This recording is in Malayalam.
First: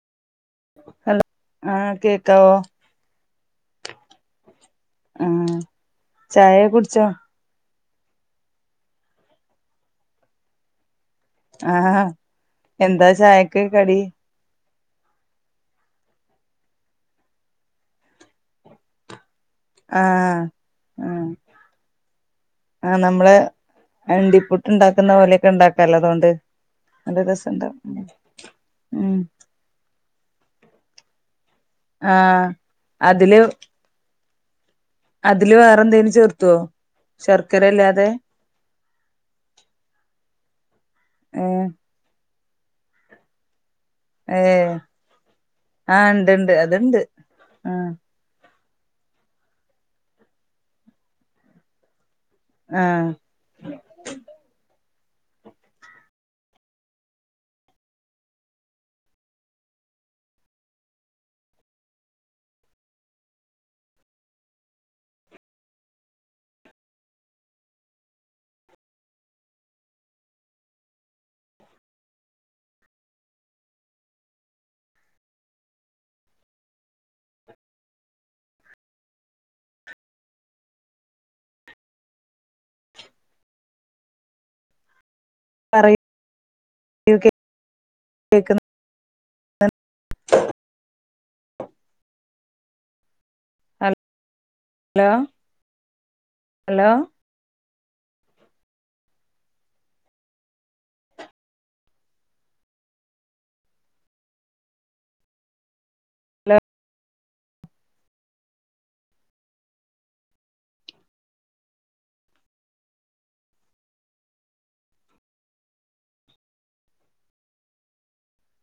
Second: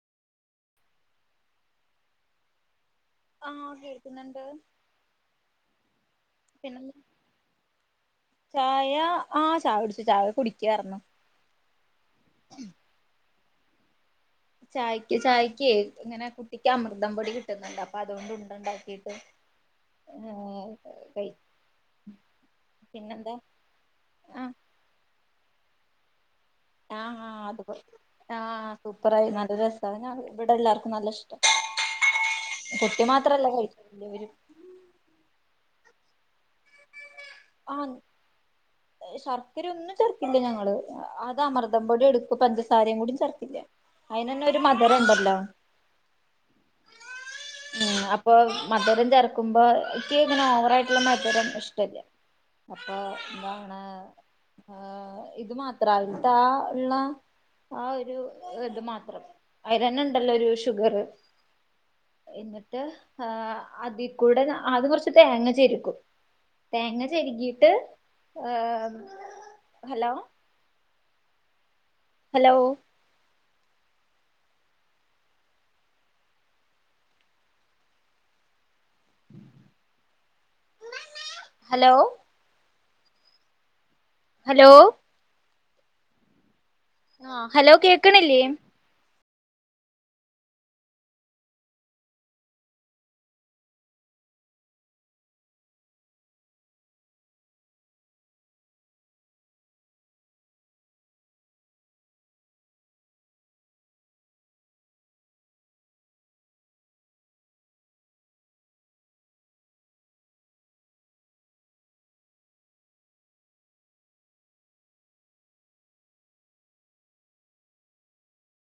ഹലോ ആഹ് കേക്കാവോ ആഹ് കേക്ക്ന്ന്ണ്ട് ആഹ് ചായ പിന്നെ കുടിച്ചോ ചായ ആഗ് ചായ കുടിച്ചു ചായ കുടിക്കായിരുന്നു ആഹ് എന്താ ചായക്ക് കടി ചായക്ക് ചായ്ക്കെ ഇങ്ങനെ കുട്ടിക്ക് അമൃതം പൊടി കിട്ട്ന്ന്ണ്ട് അപ്പൊ അതുകൊണ്ട് ഉണ്ട ഉണ്ടാക്കിട്ട് ആഹ കൈ ആഹ് ആഹ് പിന്നെന്താ ആഹ് നമ്മള്അണ്ടിപുട്ട് ഇണ്ടാക്കുന്ന പോലെയൊക്കെ ഉണ്ടാക്കാലോ അതുകൊണ്ട് ആഹ് നല്ല ആ് അത് പൊ രസണ്ടാവും ആഹ ഉം സൂപ്പറായി നല്ല രസാ ഇവടെ എല്ലാർക്കും നല്ല ഇഷ്ട ആഹ് കുട്ടി അതില് മാത്രല്ല കഴിക്കല് ഇവരും അതില് വേറെ എന്തേലും ചേർത്തുവോ ശർക്കര അല്ലാതെ ശർക്കരയൊന്നും ചേർക്കില്ല ഞങ്ങള് അത് ഏഹ് അമൃതം പൊടി എടുക്കും പഞ്ചസാരേം കൂടി ചേർക്കില്ല അയിനെന്നെ ഒരു ഏഹ് മധരം ഇണ്ടല്ലോ ആഹ് ഇണ്ട് ഇണ്ട് അത്ണ്ട് ആഹ് ഉം പ്പൊ മധരം ചേർക്കുമ്പോ ഇക്ക് ഇങ്ങനെ ഓവറായിട്ട്ള്ള മത്‌രം ഇഷ്ടല്ല്യ അപ്പൊ ആഹ് എന്താണ് ആഹ് ഇത് മാത്ര ഇന്നിട്ട് ആഹ് ഇള്ള ആ ഒരു ഇത് മാത്രം അയിലെന്നെ ഇണ്ടല്ലോ ഒരു ഷുഗറ് എന്നിട്ട് അതിൽ കൂടെ ആദ്യം കുറച്ച് തേങ്ങ ചിരകും തേങ്ങ ചെരകീട്ട് ഏഹ് ഹലോ ഹലോ ഹലോ ഹലോ പറയു ആഹ് ഹലോ കേക്ക്‌ണില്ലേ കേക്കുന്നു ഹലോ ഹലോ ഹലോ